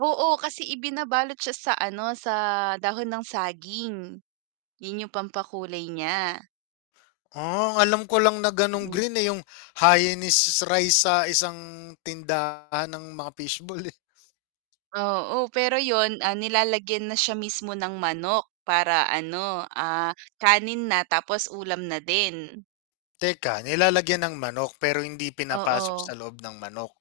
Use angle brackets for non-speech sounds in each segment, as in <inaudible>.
Oo, kasi ibinabalot siya sa, ano, sa dahon ng saging. 'Yon 'yong pampakulay niya. Ah, ang alam ko lang na gano'ng Mm. green, eh, 'yong Hainanese rice sa isang tindahan ng mga fish ball, eh. Oo, pero 'yon, ah, nilalagyan na siya mismo ng manok, para, ano, ah, kanin na tapos ulam na din. Teka, nilalagyan ng manok, pero hindi pinapasok Oo. sa loob ng manok?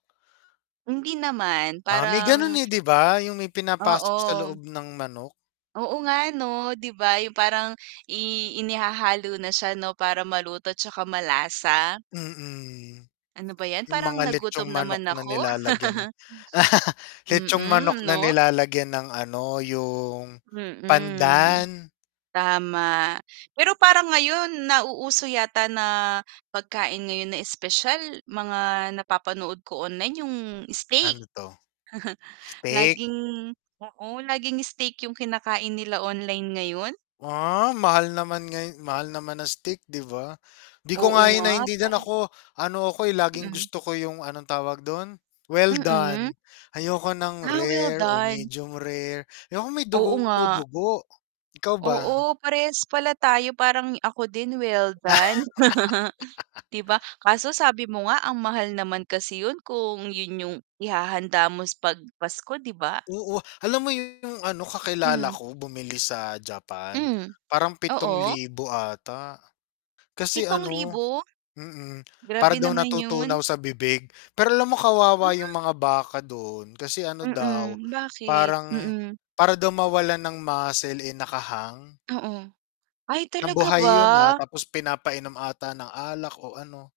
Hindi naman, Ah, may gano'n, parang eh, 'di ba, 'yong may pinapasok sa Oo. loob ng manok? Oo nga, 'no, 'di ba 'yong parang i inihahalo na siya, 'no, para maluto at saka malasa. Mm. Ano ba 'yan, 'Yong parang mga litson nagutom manok naman na ako. nilalagyan ng <laughs> <chuckles> litson manok Mm, na 'no? nilalagyan ng ano, 'yong, Mm. pandan. Tama, pero parang ngayon nauuso yata na pagkain ngayon na espesyal, mga napapanood ko online 'yong, steak. Ano 'to? <chuckles> Steak. Laging oo, laging steak 'yong kinakain nila online ngayon. Ah, mahal naman ngay mahal naman ng steak, 'di ba. 'Di ko Oo nga 'yon nga, naintindihan. parang Ako ano ako, eh, laging Mm. gusto ko 'yong anong tawag do'n well Mm. done. Ayoko ng Ah, rare o welldone. medium rare, ayoko may Oo nga. dugo-dugo. Ikaw ba? Oo, parehas pala tayo parang ako din well done. <laughs> <laughs> 'Di ba. Kaso sabi mo nga ang mahal naman kasi 'yon kung 'yon 'yong ihahanda mo s 'pag Pasko, 'di ba? Oo, alam mo 'yong, ano, kakilala Hmm. ko bumili sa Japan. Mhm, Parang pitong oo. libo ata, kasi Pitong ano libo? mm, para Grabe daw naman 'yon. natutunaw sa bibig. Pero alam mo Ha? kawawa 'yong mga baka doon kasi, ano daw, Mm, bakit? parang Mm. para daw mawalan ng muscle, eh, naka-hang. Oo. Ay, Nang talaga buhay ba? 'yon, ah. Tapos pinapainom ata ng alak o ano.